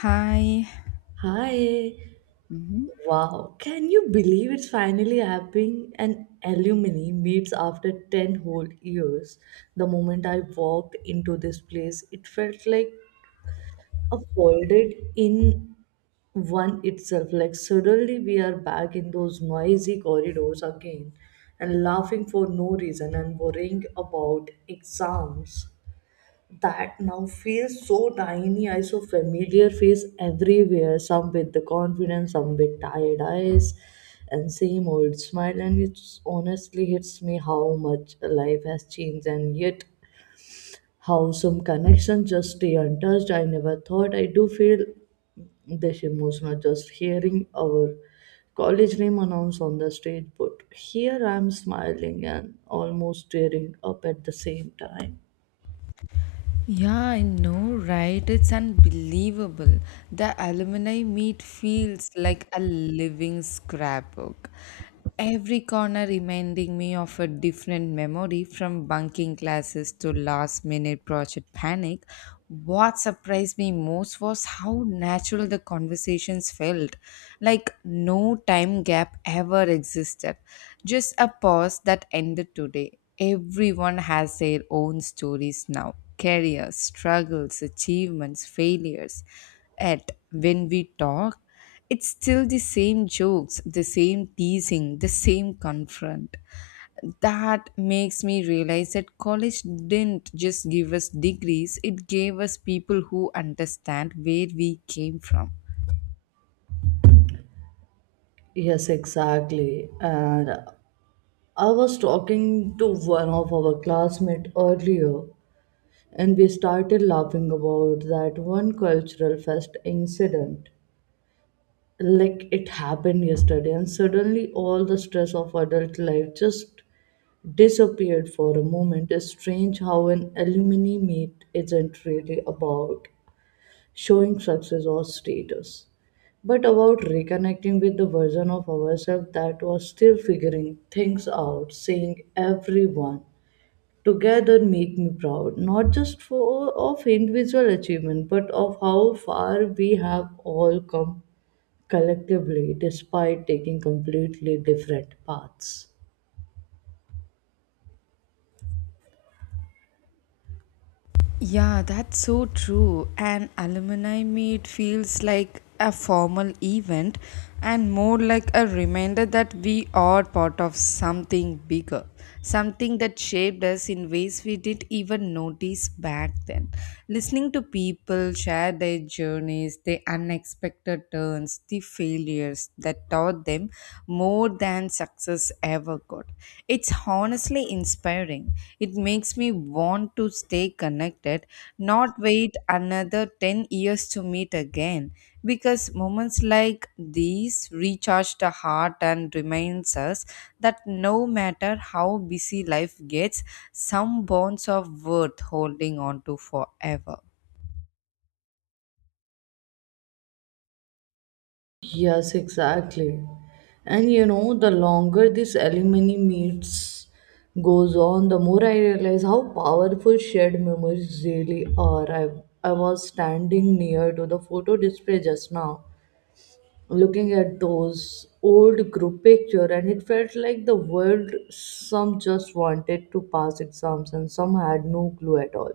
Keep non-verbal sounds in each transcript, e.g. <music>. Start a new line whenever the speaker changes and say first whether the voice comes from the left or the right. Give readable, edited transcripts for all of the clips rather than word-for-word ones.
left: Hi.
right: Hi.
left: Mhm.
right: Wow. Can you believe it's finally happening? An alumni meets after 10 whole years. The moment I walked into this place, it felt like a folded in one itself. Like suddenly we are back in those noisy corridors again and laughing for no reason and worrying about exams that now feels so tiny. I saw familiar face everywhere, some with the confidence, some with tired eyes, and same old smile. And it honestly hits me how much life has changed, and yet how some connections just stay untouched. I never thought I do feel this emotional just hearing our college name announced on the stage, but here I'm smiling and almost tearing up at the same time.
left: Yeah, I know, right? It's unbelievable. The alumni meet feels like a living scrapbook. Every corner reminding me of a different memory, from bunking classes to last minute project panic. What surprised me most was how natural the conversations felt. Like no time gap ever existed. Just a pause that ended today. Everyone has their own stories now: careers, struggles, achievements, failures. Yet, when we talk, it's still the same jokes, the same teasing, the same confront. That makes me realize that college didn't just give us degrees, it gave us people who understand where we came from.
right: Yes, exactly. And I was talking to one of our classmates earlier, and we started laughing about that one cultural fest incident. Like it happened yesterday, and suddenly all the stress of adult life just disappeared for a moment. It's strange how an alumni meet isn't really about showing success or status, but about reconnecting with the version of ourselves that was still figuring things out, saying everyone together make me proud, not just for of individual achievement, but of how far we have all come collectively despite taking completely different paths.
left: Yeah, that's so true. And alumni meet feels like a formal event and more like a reminder that we are part of something bigger, something that shaped us in ways we didn't even notice back then. Listening to people share their journeys, their unexpected turns, the failures that taught them more than success ever could. It's honestly inspiring. It makes me want to stay connected, not wait another 10 years to meet again. Because moments like these recharge the heart and reminds us that no matter how busy life gets, some bonds of worth holding on to forever.
right: Yes, exactly. And you know, the longer this alimony meets goes on, the more I realize how powerful shared memories really are. I was standing near to the photo display just now looking at those old group picture, and it felt like the world some just wanted to pass exams and some had no clue at all,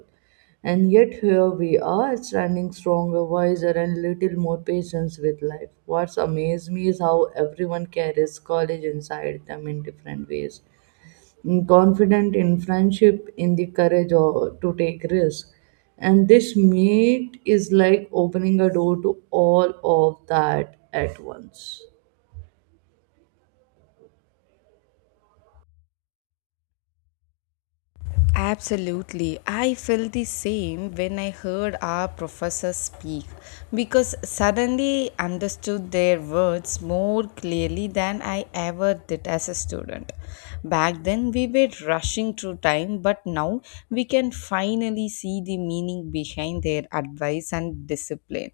right: and yet here we are standing stronger, wiser, and little more patience with life. What's amazed me is how everyone carries college inside them in different ways. Mm, confident in friendship, in the courage or to take risks. And this meet is like opening a door to all of that at once.
left: Absolutely. I felt the same when I heard our professors speak, because suddenly understood their words more clearly than I ever did as a student. Back then we were rushing through time, but now we can finally see the meaning behind their advice and discipline.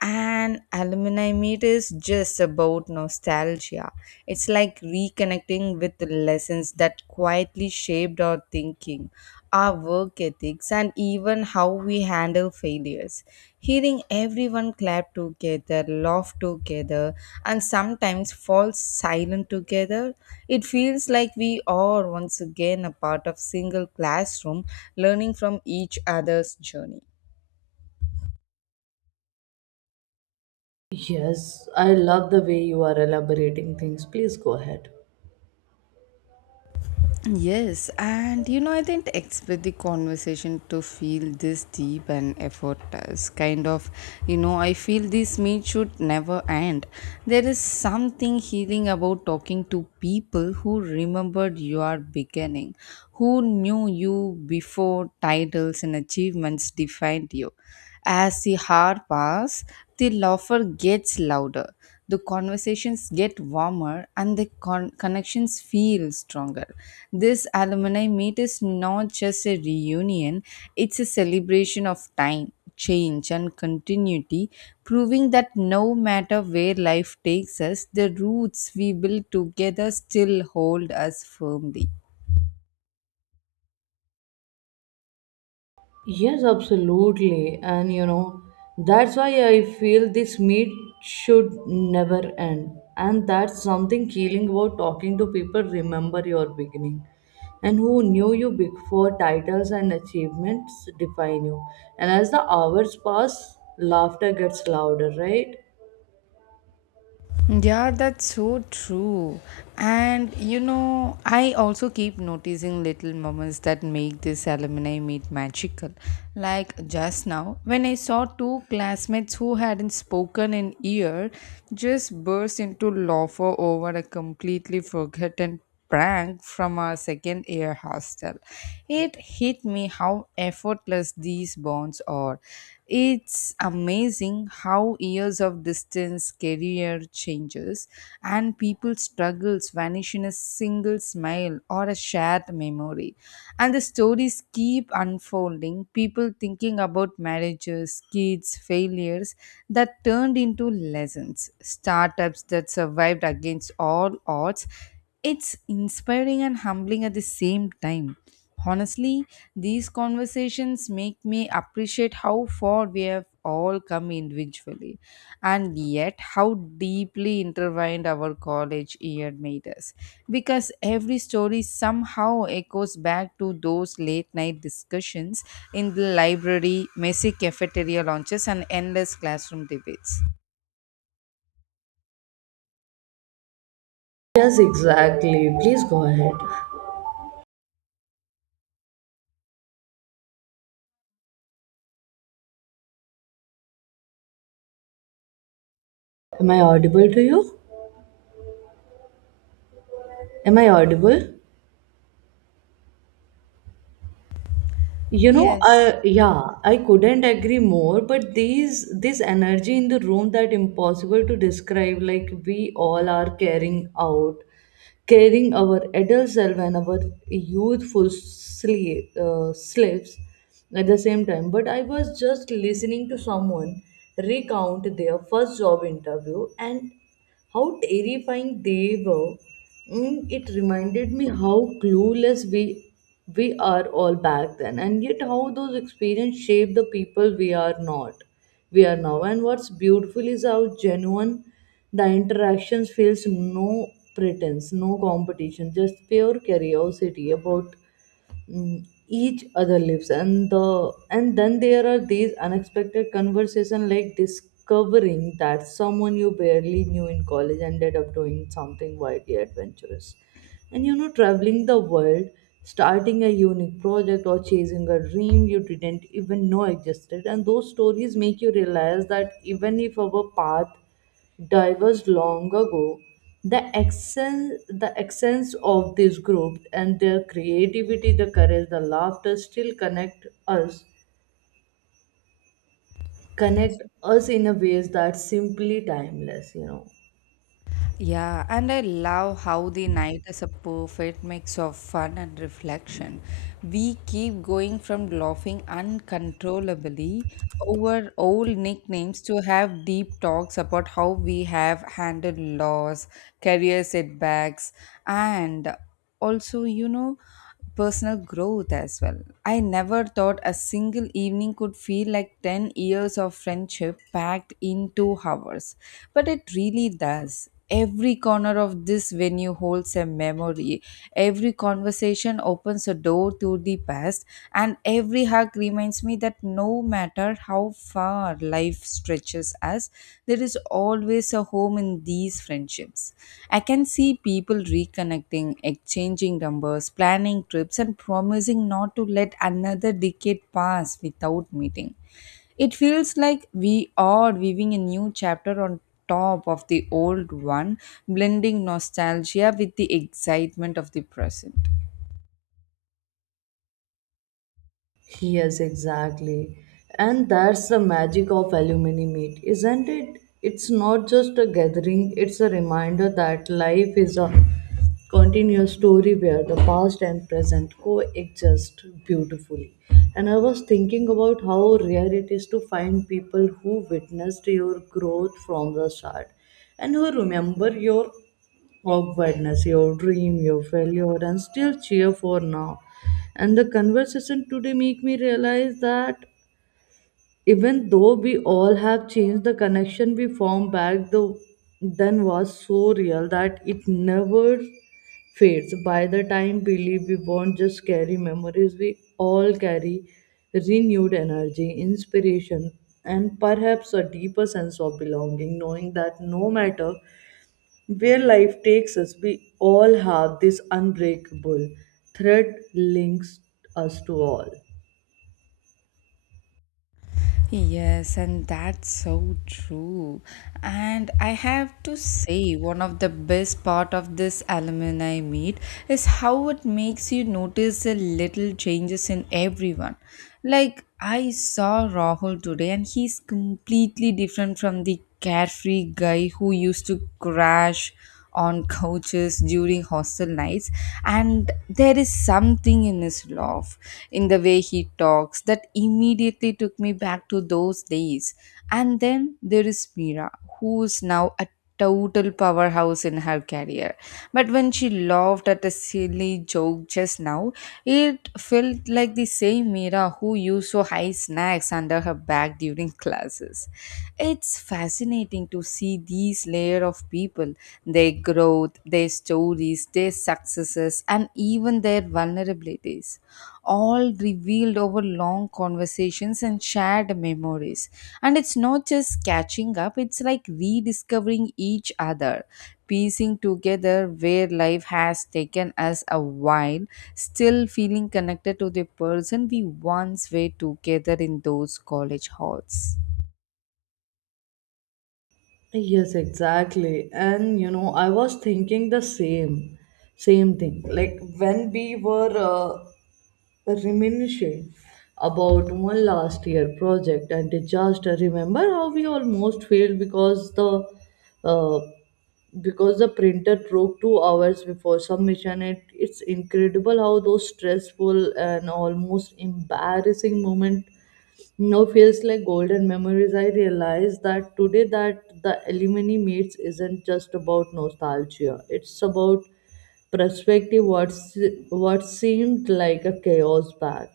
left: And alumni meet is just about nostalgia. It's like reconnecting with the lessons that quietly shaped our thinking, our work ethics, and even how we handle failures. Hearing everyone clap together, laugh together, and sometimes fall silent together, it feels like we are once again a part of single classroom, learning from each other's journey.
right: Yes, I love the way you are elaborating things. Please go ahead.
left: Yes, and I didn't expect the conversation to feel this deep and effortless. Kind of, I feel this meet should never end. There is something healing about talking to people who remembered your beginning, who knew you before titles and achievements defined you. As the hour passes, the laughter gets louder, the conversations get warmer, and the connections feel stronger. This alumni meet is not just a reunion, it's a celebration of time, change, and continuity, proving that no matter where life takes us, the roots we build together still hold us firmly.
right: Yes, absolutely. And you know, that's why I feel this meet should never end. And that's something killing about talking to people remember your beginning and who knew you before titles and achievements define you. And as the hours pass, laughter gets louder, right?
left: Yeah, that's so true. And I also keep noticing little moments that make this alumni meet magical. Like just now, when I saw two classmates who hadn't spoken in year just burst into laughter over a completely forgotten prank from our second year hostel. It hit me how effortless these bonds are. It's amazing how years of distance, career changes, and people's struggles vanish in a single smile or a shared memory. And the stories keep unfolding, people thinking about marriages, kids, failures, that turned into lessons, startups that survived against all odds. It's inspiring and humbling at the same time. Honestly, these conversations make me appreciate how far we have all come individually, and yet how deeply intertwined our college year made us, because every story somehow echoes back to those late night discussions in the library, messy cafeteria lunches, and endless classroom debates.
right: Yes, exactly. Please go ahead. Am I audible to you? Am I audible? You know,
left: Yes.
right: I yeah, I couldn't agree more, but these this energy in the room that impossible to describe, like we all are carrying out, carrying our adult self and our youthful sleep, slips at the same time. But I was just listening to someone recount their first job interview and how terrifying they were. Mm, it reminded me how clueless we are all back then, and yet how those experiences shape the people we are not. We are now, and what's beautiful is how genuine the interactions feels. No pretense, no competition, just pure curiosity about, mm, each other lives. And the and then there are these unexpected conversations, like discovering that someone you barely knew in college ended up doing something wildly adventurous, and you know, traveling the world, starting a unique project, or chasing a dream you didn't even know existed. And those stories make you realize that even if our path diverged long ago. The essence of this group and their creativity, the courage, the laughter still connect us in a ways that simply timeless. You know.
left: Yeah, and I love how the night is a perfect mix of fun and reflection. We keep going from laughing uncontrollably over old nicknames to have deep talks about how we have handled loss, career setbacks, and also, you know. Personal growth as well. I never thought a single evening could feel like 10 years of friendship packed in 2 hours, but it really does. Every corner of this venue holds a memory. Every conversation opens a door to the past, and every hug reminds me that no matter how far life stretches as, there is always a home in these friendships. I can see people reconnecting, exchanging numbers, planning trips, and promising not to let another decade pass without meeting. It feels like we are weaving a new chapter on top of the old one, blending nostalgia with the excitement of the present.
right: Yes, exactly. And that's the magic of alumni meet, isn't it? It's not just a gathering, it's a reminder that life is a continuous story where the past and present coexist beautifully. And I was thinking about how rare it is to find people who witnessed your growth from the start and who remember your awkwardness, your dream, your failure, and still cheer for now. And the conversation today make me realize that even though we all have changed, the connection we formed back the, then was so real that it never fades. By the time we leave, we won't just carry memories, we all carry renewed energy, inspiration, and perhaps a deeper sense of belonging, knowing that no matter where life takes us, we all have this unbreakable thread links us to all.
left: Yes, and that's so true. And I have to say, one of the best part of this alumni meet is how it makes you notice the little changes in everyone. Like I saw Rahul today, and he's completely different from the carefree guy who used to crash on couches during hostel nights. And there is something in his laugh, in the way he talks, that immediately took me back to those days. And then there is Mira, who is now a total powerhouse in her career, but when she laughed at a silly joke just now, it felt like the same Mira who used to hide snacks under her bag during classes. It's fascinating to see these layer of people, their growth, their stories, their successes, and even their vulnerabilities, all revealed over long conversations and shared memories. And it's not just catching up, it's like rediscovering each other, piecing together where life has taken us a while, still feeling connected to the person we once were together in those college halls.
right: Yes, exactly. And you know, I was thinking the same thing. Like when we were reminiscing about one last year project and disaster, remember how we almost failed because uh, the printer broke 2 hours before submission. It's incredible how those stressful and almost embarrassing moment no feels like golden memories. I realize that today that the alumni meets isn't just about nostalgia. It's about perspective. What seemed like a chaos back.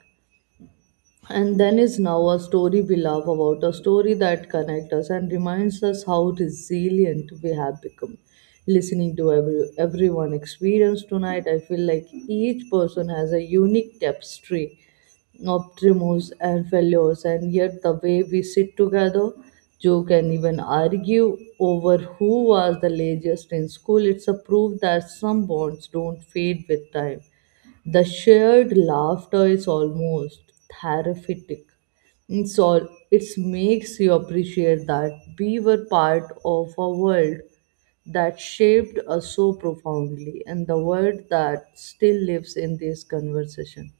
right: And then is now a story we love about, a story that connects us and reminds us how resilient we have become. Listening to everyone experience tonight, I feel like each person has a unique tapestry, optimus and fellows, and yet the way we sit together, joke, and even argue over who was the laziest in school, it's a proof that some bonds don't fade with time. The shared laughter is almost therapeutic. It's all it makes you appreciate that we were part of a world that shaped us so profoundly, and the world that still lives in this conversation.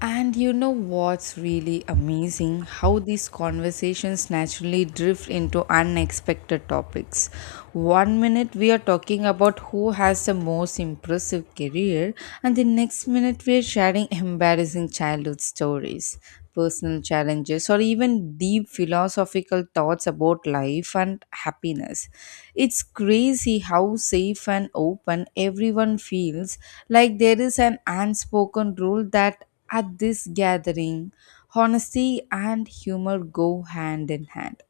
left: And you know what's really amazing? How these conversations naturally drift into unexpected topics. One minute we are talking about who has the most impressive career, and the next minute we are sharing embarrassing childhood stories, personal challenges, or even deep philosophical thoughts about life and happiness. It's crazy how safe and open everyone feels, like there is an unspoken rule that at this gathering, honesty and humor go hand in hand.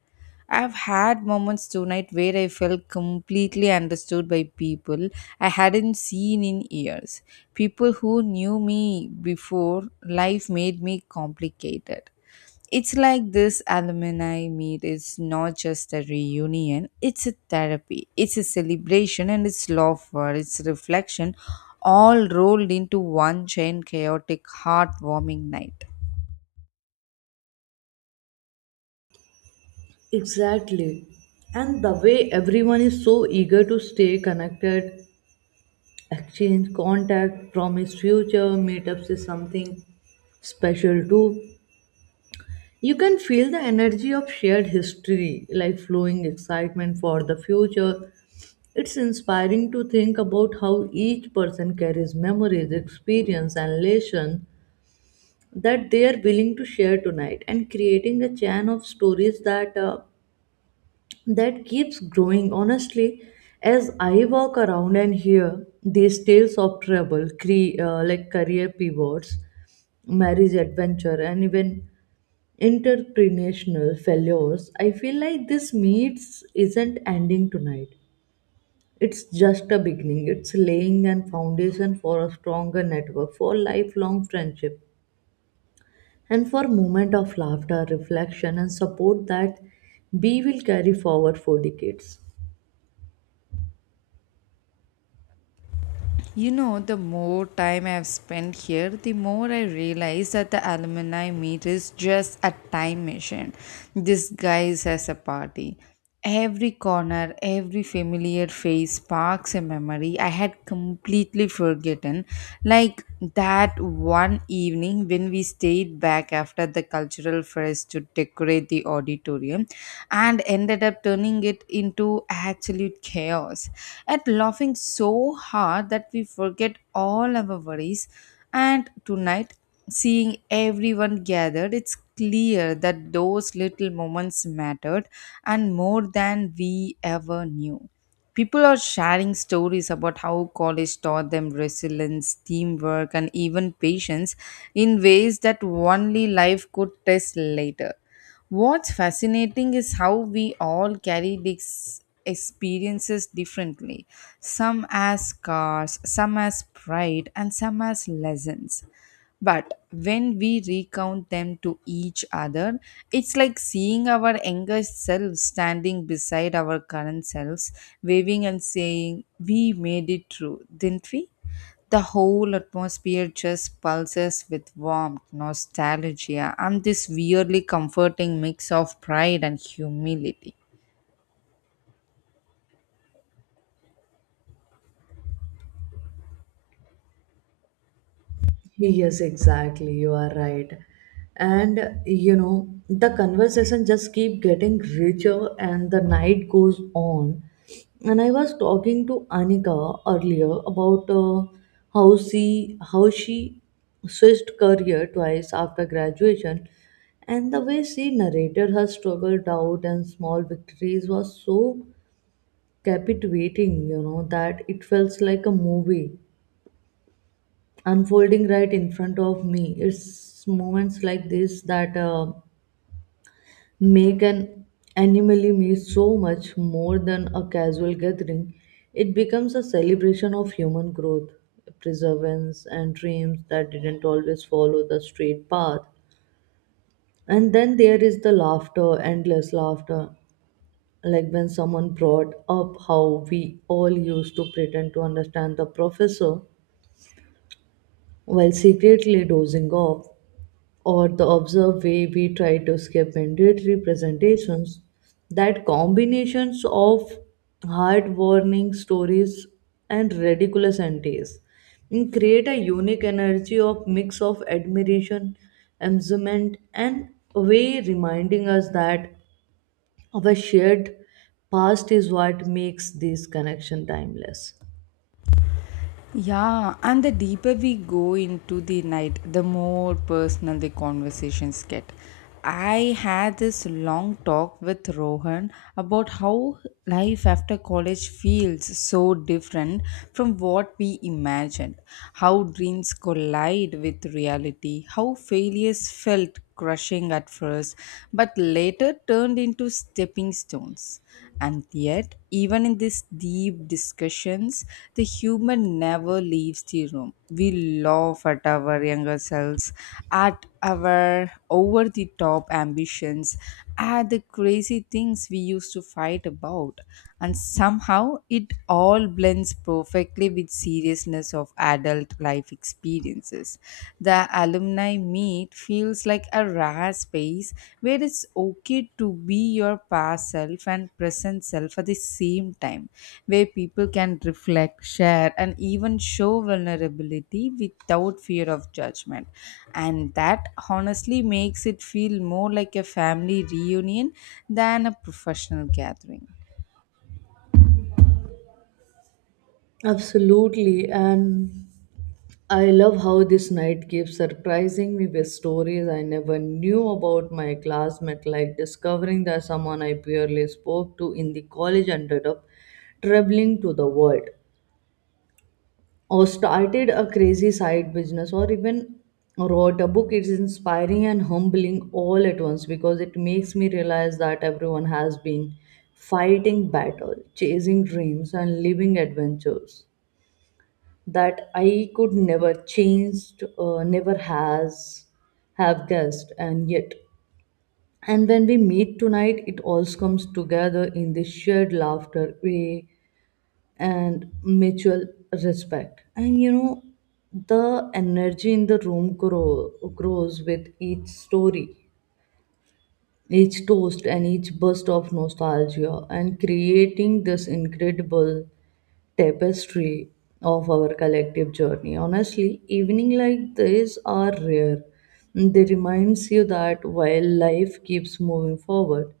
left: I've had moments tonight where I felt completely understood by people I hadn't seen in years. People who knew me before life made me complicated. It's like this alumni meet is not just a reunion, it's a therapy, it's a celebration, and it's laughter, it's reflection, all rolled into one giant, chaotic, heartwarming night.
right: Exactly. And the way everyone is so eager to stay connected, exchange contact, promise future meetups is something special too. You can feel the energy of shared history, like flowing excitement for the future. It's inspiring to think about how each person carries memories, experience, and lessons that they are willing to share tonight, and creating a chain of stories that keeps growing. Honestly, as I walk around and hear these tales of trouble, like career pivots, marriage adventure, and even interpretational failures, I feel like this meets isn't ending tonight. It's just a beginning. It's laying a foundation for a stronger network, for lifelong friendship, and for moment of laughter, reflection, and support that we will carry forward for decades.
left: You know, the more time I've spent here, the more I realize that the alumni meet is just a time machine disguised as a party. Every corner, every familiar face sparks a memory I had completely forgotten, like that one evening when we stayed back after the cultural fairs to decorate the auditorium and ended up turning it into absolute chaos, at laughing so hard that we forget all our worries. And tonight, seeing everyone gathered, it's clear that those little moments mattered and more than we ever knew. People are sharing stories about how college taught them resilience, teamwork, and even patience in ways that only life could test later. What's fascinating is how we all carry these experiences differently. Some as scars, some as pride, and some as lessons. But when we recount them to each other, it's like seeing our younger selves standing beside our current selves, waving and saying, "We made it through, didn't we?" The whole atmosphere just pulses with warmth, nostalgia, and this weirdly comforting mix of pride and humility.
right: Yes, exactly. You are right. And you know, the conversation just keep getting richer and the night goes on. And I was talking to Anika earlier about how she switched career twice after graduation, and the way she narrated her struggle, doubt and small victories was so captivating, you know, that it felt like a movie unfolding right in front of me. It's moments like this that make an annually meet so much more than a casual gathering. It becomes a celebration of human growth, perseverance, and dreams that didn't always follow the straight path. And then there is the laughter, endless laughter. Like when someone brought up how we all used to pretend to understand the professor while secretly dozing off, or the observed way we try to escape indirect representations, that combinations of hard warning stories and ridiculous antis, and create a unique energy of mix of admiration, amusement, and way reminding us that our shared past is what makes this connection timeless.
left: Yeah, and the deeper we go into the night, the more personal the conversations get. I had this long talk with Rohan about how life after college feels so different from what we imagined, how dreams collide with reality, how failures felt crushing at first but later turned into stepping stones. And yet, even in these deep discussions, the human never leaves the room. We laugh at our younger selves, at our over the top ambitions, at the crazy things we used to fight about. And somehow it all blends perfectly with seriousness of adult life experiences. The alumni meet feels like a rare space where it's okay to be your past self and present self at the same time, where people can reflect, share, and even show vulnerability without fear of judgment. And that honestly makes it feel more like a family reunion than a professional gathering.
right: Absolutely, and I love how this night keeps surprising me with stories I never knew about my classmate, like discovering that someone I barely spoke to in the college ended up traveling to the world, or started a crazy side business, or even wrote a book. It's inspiring and humbling all at once because it makes me realize that everyone has been fighting battle, chasing dreams, and living adventures that I could never changed, never has have guessed, and yet. And when we meet tonight, it all comes together in this shared laughter, way, and mutual respect. And you know, the energy in the room grows with each story, each toast, and each burst of nostalgia, and creating this incredible tapestry of our collective journey. Honestly, evening like this are rare. They reminds you that while life keeps moving forward,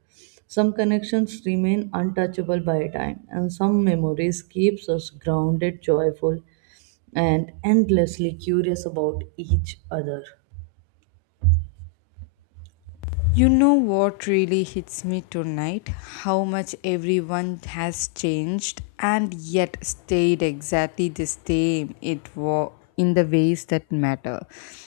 right: some connections remain untouchable by time, and some memories keeps us grounded, joyful, and endlessly curious about each other.
left: You know what really hits me tonight? How much everyone has changed and yet stayed exactly the same it was, in the ways that matter.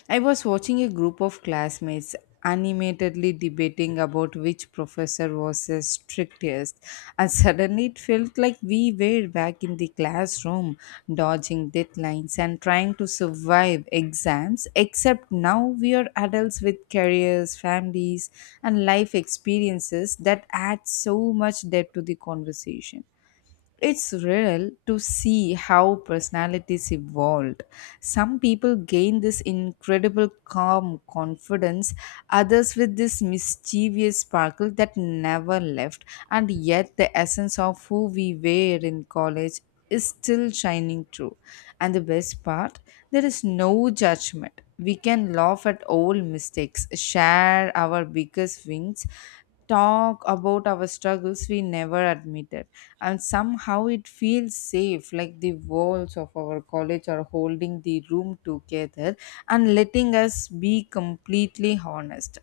left: I was watching a group of classmates animatedly debating about which professor was the strictest, and suddenly it felt like we were back in the classroom, dodging deadlines and trying to survive exams, except now we are adults with careers, families, and life experiences that add so much depth to the conversation. It's real to see how personalities evolved. Some people gain this incredible calm confidence, others with this mischievous sparkle that never left, and yet the essence of who we were in college is still shining through. And the best part, there is no judgment. We can laugh at old mistakes, share our biggest wins, talk about our struggles we never admitted, and somehow it feels safe, like the walls of our college are holding the room together and letting us be completely honest.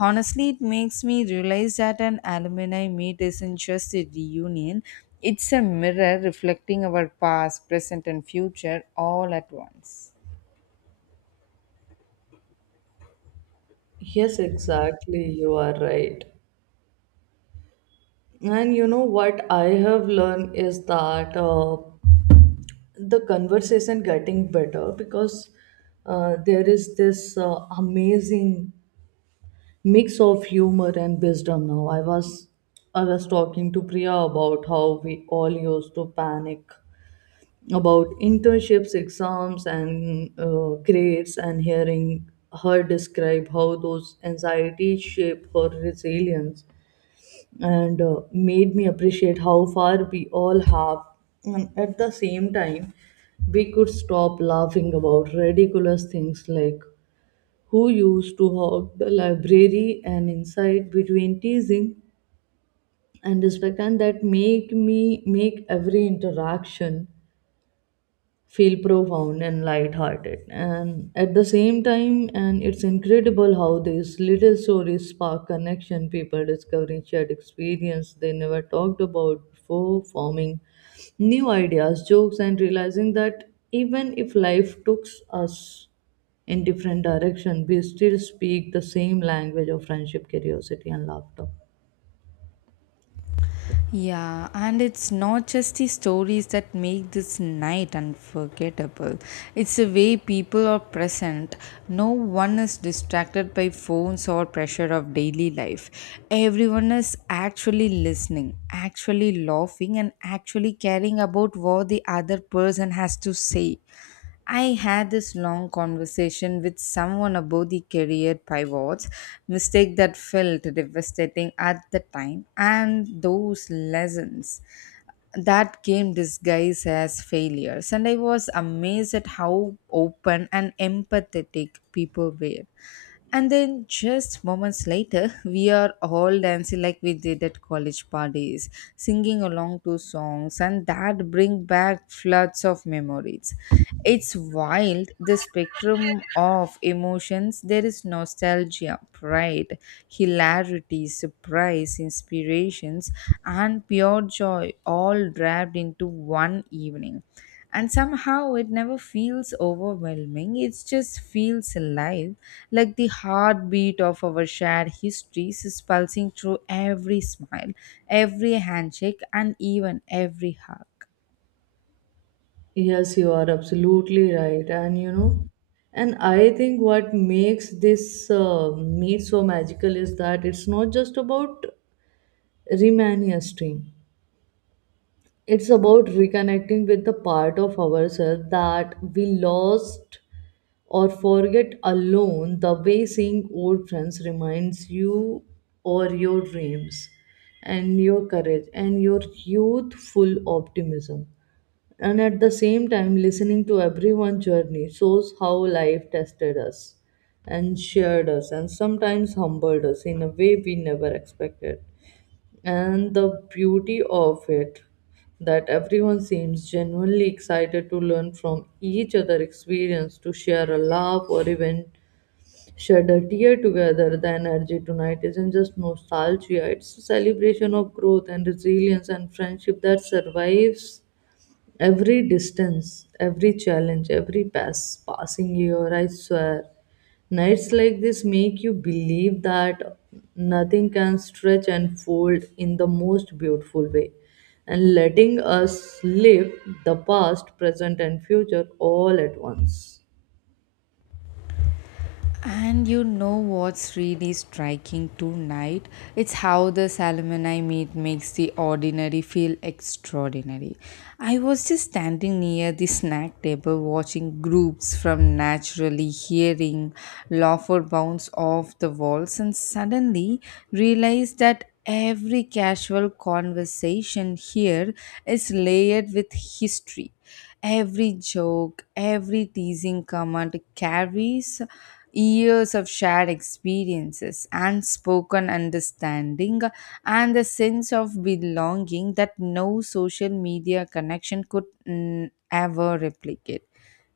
left: Honestly, it makes me realize that an alumni meet isn't just a reunion, it's a mirror reflecting our past, present, and future all at once.
right: Yes, exactly. You are right. And you know what I have learned is that the conversation getting better because there is this amazing mix of humor and wisdom now. I was talking to Priya about how we all used to panic about internships, exams, and grades, and hearing her describe how those anxieties shape her resilience and made me appreciate how far we all have. And at the same time, we could stop laughing about ridiculous things like who used to hog the library and inside between teasing and respect, and that make me make every interaction feel profound and light-hearted and at the same time. And it's incredible how these little stories spark connection, people discovering shared experience they never talked about before, forming new ideas jokes and realizing that even if life took us in different direction, we still speak the same language of friendship, curiosity and laughter.
left: Yeah, and it's not just the stories that make this night unforgettable. It's the way people are present. No one is distracted by phones or pressure of daily life. Everyone is actually listening, actually laughing, and actually caring about what the other person has to say. I had this long conversation with someone about the career pivots, mistake that felt devastating at the time, and those lessons that came disguised as failures, and I was amazed at how open and empathetic people were. And then just moments later <laughs> we are all dancing like we did at college parties, singing along to songs and that bring back floods of memories. It's wild, the spectrum of emotions. There is no nostalgia, pride, hilarity, surprise, inspirations, and pure joy all wrapped into one evening. And somehow it never feels overwhelming, it just feels alive, like the heartbeat of our shared histories is pulsing through every smile, every handshake, and even every hug.
right: Yes, you are absolutely right. And you know, and I think what makes this meat so magical is that it's not just about remaniasting, it's about reconnecting with the part of ourselves that we lost or forget alone. The way seeing old friends reminds you or your dreams and your courage and your youthful optimism, and at the same time listening to everyone's journey shows how life tested us and shared us and sometimes humbled us in a way we never expected. And the beauty of it, that everyone seems genuinely excited to learn from each other experience, to share a laugh or even shed a tear together. The energy tonight isn't just nostalgia, it's a celebration of growth and resilience and friendship that survives every distance, every challenge, every passing year, I swear. Nights like this make you believe that nothing can stretch and fold in the most beautiful way. And letting us live the past, present, and future all at once.
left: And you know what's really striking tonight? It's how the Salmonai meat makes the ordinary feel extraordinary. I was just standing near the snack table watching groups from naturally hearing laughter bounce off the walls, and suddenly realized that every casual conversation here is layered with history. Every joke, every teasing comment carries years of shared experiences, unspoken understanding, and the sense of belonging that no social media connection could ever replicate.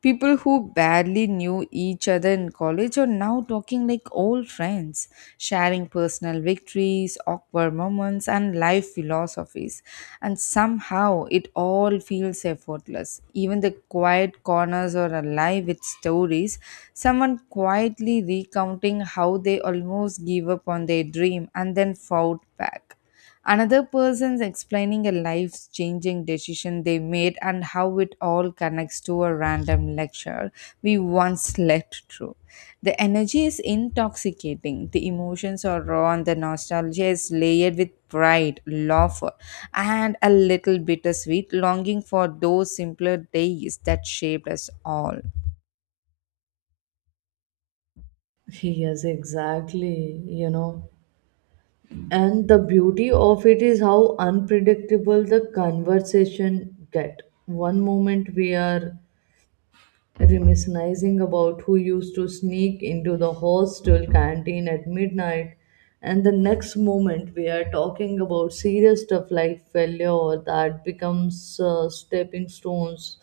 left: People who barely knew each other in college are now talking like old friends, sharing personal victories, awkward moments, and life philosophies. And somehow it all feels effortless. Even the quiet corners are alive with stories, someone quietly recounting how they almost gave up on their dream and then fought back, another person's explaining a life changing decision they made and how it all connects to a random lecture we once slept through. The energy is intoxicating, the emotions are raw, and the nostalgia is layered with pride, laughter, and a little bittersweet longing for those simpler days that shaped us all.
right: Yes, exactly. You know, and the beauty of it is how unpredictable the conversation get. One moment we are reminiscing about who used to sneak into the hostel canteen at midnight, and the next moment we are talking about serious stuff like failure that becomes stepping stones,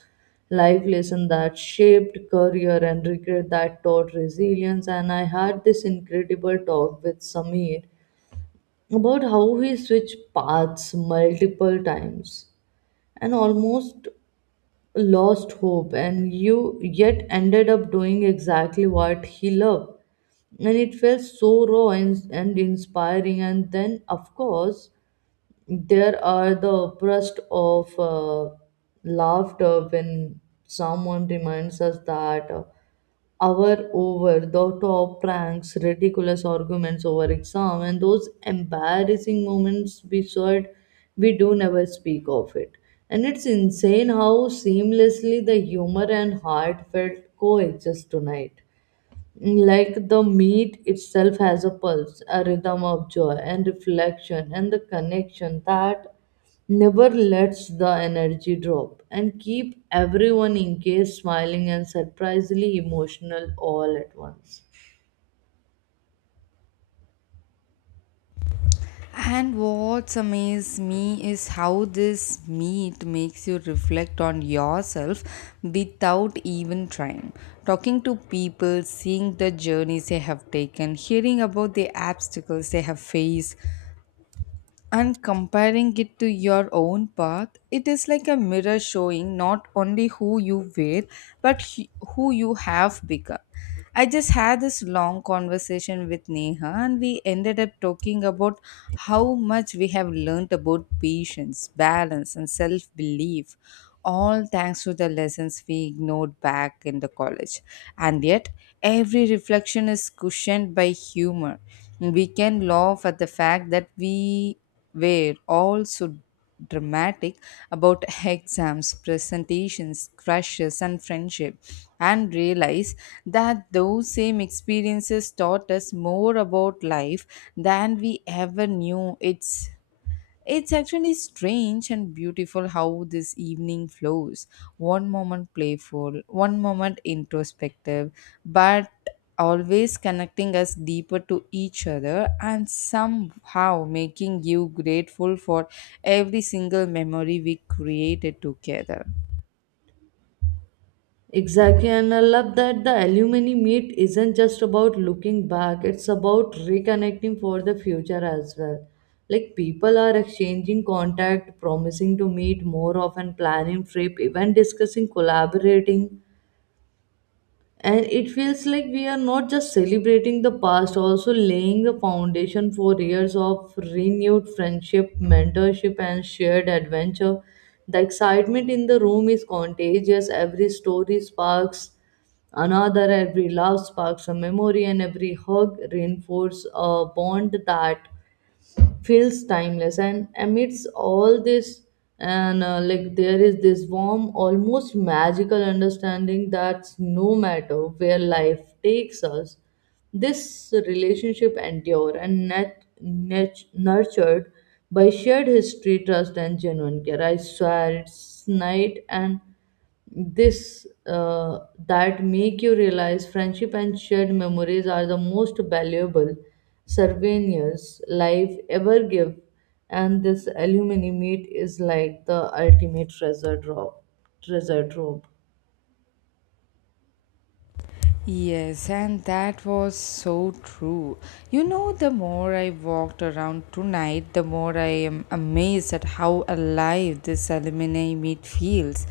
right: life lesson that shaped career and regret that taught resilience. And I had this incredible talk with Samir about how he switched paths multiple times and almost lost hope and you yet ended up doing exactly what he loved, and it felt so raw and inspiring. And then of course there are the bursts of laughter when someone reminds us that hour over the top pranks, ridiculous arguments over exam, and those embarrassing moments we shared, we do never speak of it. And it's insane how seamlessly the humor and heart felt coexist tonight, like the meat itself has a pulse, a rhythm of joy and reflection, and the connection that never lets the energy drop and keep everyone engaged, smiling, and surprisingly emotional all at once.
left: And what amazes me is how this meet makes you reflect on yourself without even trying. Talking to people, seeing the journeys they have taken, hearing about the obstacles they have faced, and comparing it to your own path, it is like a mirror showing not only who you were but who you have become. I just had this long conversation with Neha and we ended up talking about how much we have learned about patience, balance, and self belief, all thanks to the lessons we ignored back in the college. And yet every reflection is cushioned by humor. We can laugh at the fact that we were also dramatic about <laughs> exams, presentations, crushes, and friendship, and realize that those same experiences taught us more about life than we ever knew. It's actually strange and beautiful how this evening flows. One moment playful, one moment introspective, but always connecting us deeper to each other and somehow making you grateful for every single memory we created together.
right: Exactly, and I love that the alumni meet isn't just about looking back, it's about reconnecting for the future as well. Like people are exchanging contact, promising to meet more often, planning trip, even discussing collaborating, and it feels like we are not just celebrating the past, also laying a foundation for years of renewed friendship, mentorship and shared adventure. The excitement in the room is contagious, every story sparks another, every laugh sparks a memory, and every hug reinforces a bond that feels timeless. And amidst all this, and like there is this warm almost magical understanding that no matter where life takes us, this relationship endure and nurtured by shared history, trust and genuine care. I swear it's night, and this that make you realize friendship and shared memories are the most valuable souvenirs life ever give, and this alumni meet is like the ultimate treasure trove.
left: Yes, and that was so true. You know, the more I walked around tonight, the more I am amazed at how alive this alumni meet feels.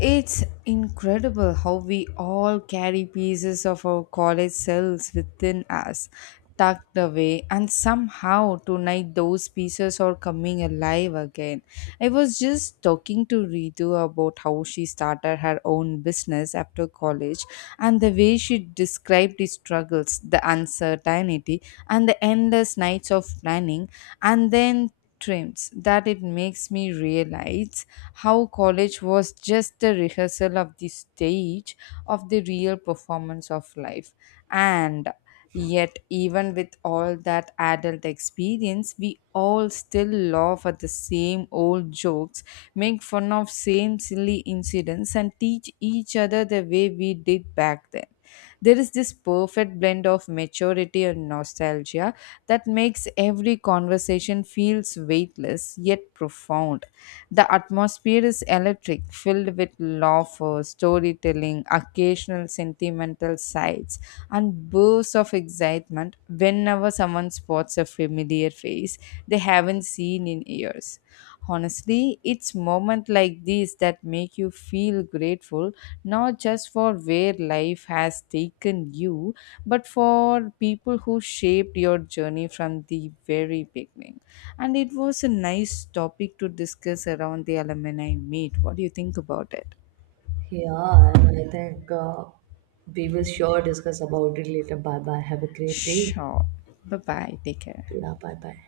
left: It's incredible how we all carry pieces of our college selves within us, tucked away, and somehow tonight those pieces are coming alive again. I was just talking to Ritu about how she started her own business after college and the way she described the struggles, the uncertainty, and the endless nights of planning, and then trims that it makes me realize how college was just a rehearsal of the stage of the real performance of life. And yet, even with all that adult experience, we all still laugh at the same old jokes, make fun of same silly incidents, and teach each other the way we did back then. There is this perfect blend of maturity and nostalgia that makes every conversation feels weightless yet profound. The atmosphere is electric, filled with laughter, storytelling, occasional sentimental sighs, and bursts of excitement whenever someone spots a familiar face they haven't seen in years. Honestly, it's moments like these that make you feel grateful not just for where life has taken you, but for people who shaped your journey from the very beginning. And it was a nice topic to discuss around the alumni meet. What do you think about it?
right: Yeah, and I think we will sure discuss about it later. Bye bye. Have a great day.
left: Sure. Bye bye. Take care.
right: Yeah, bye bye.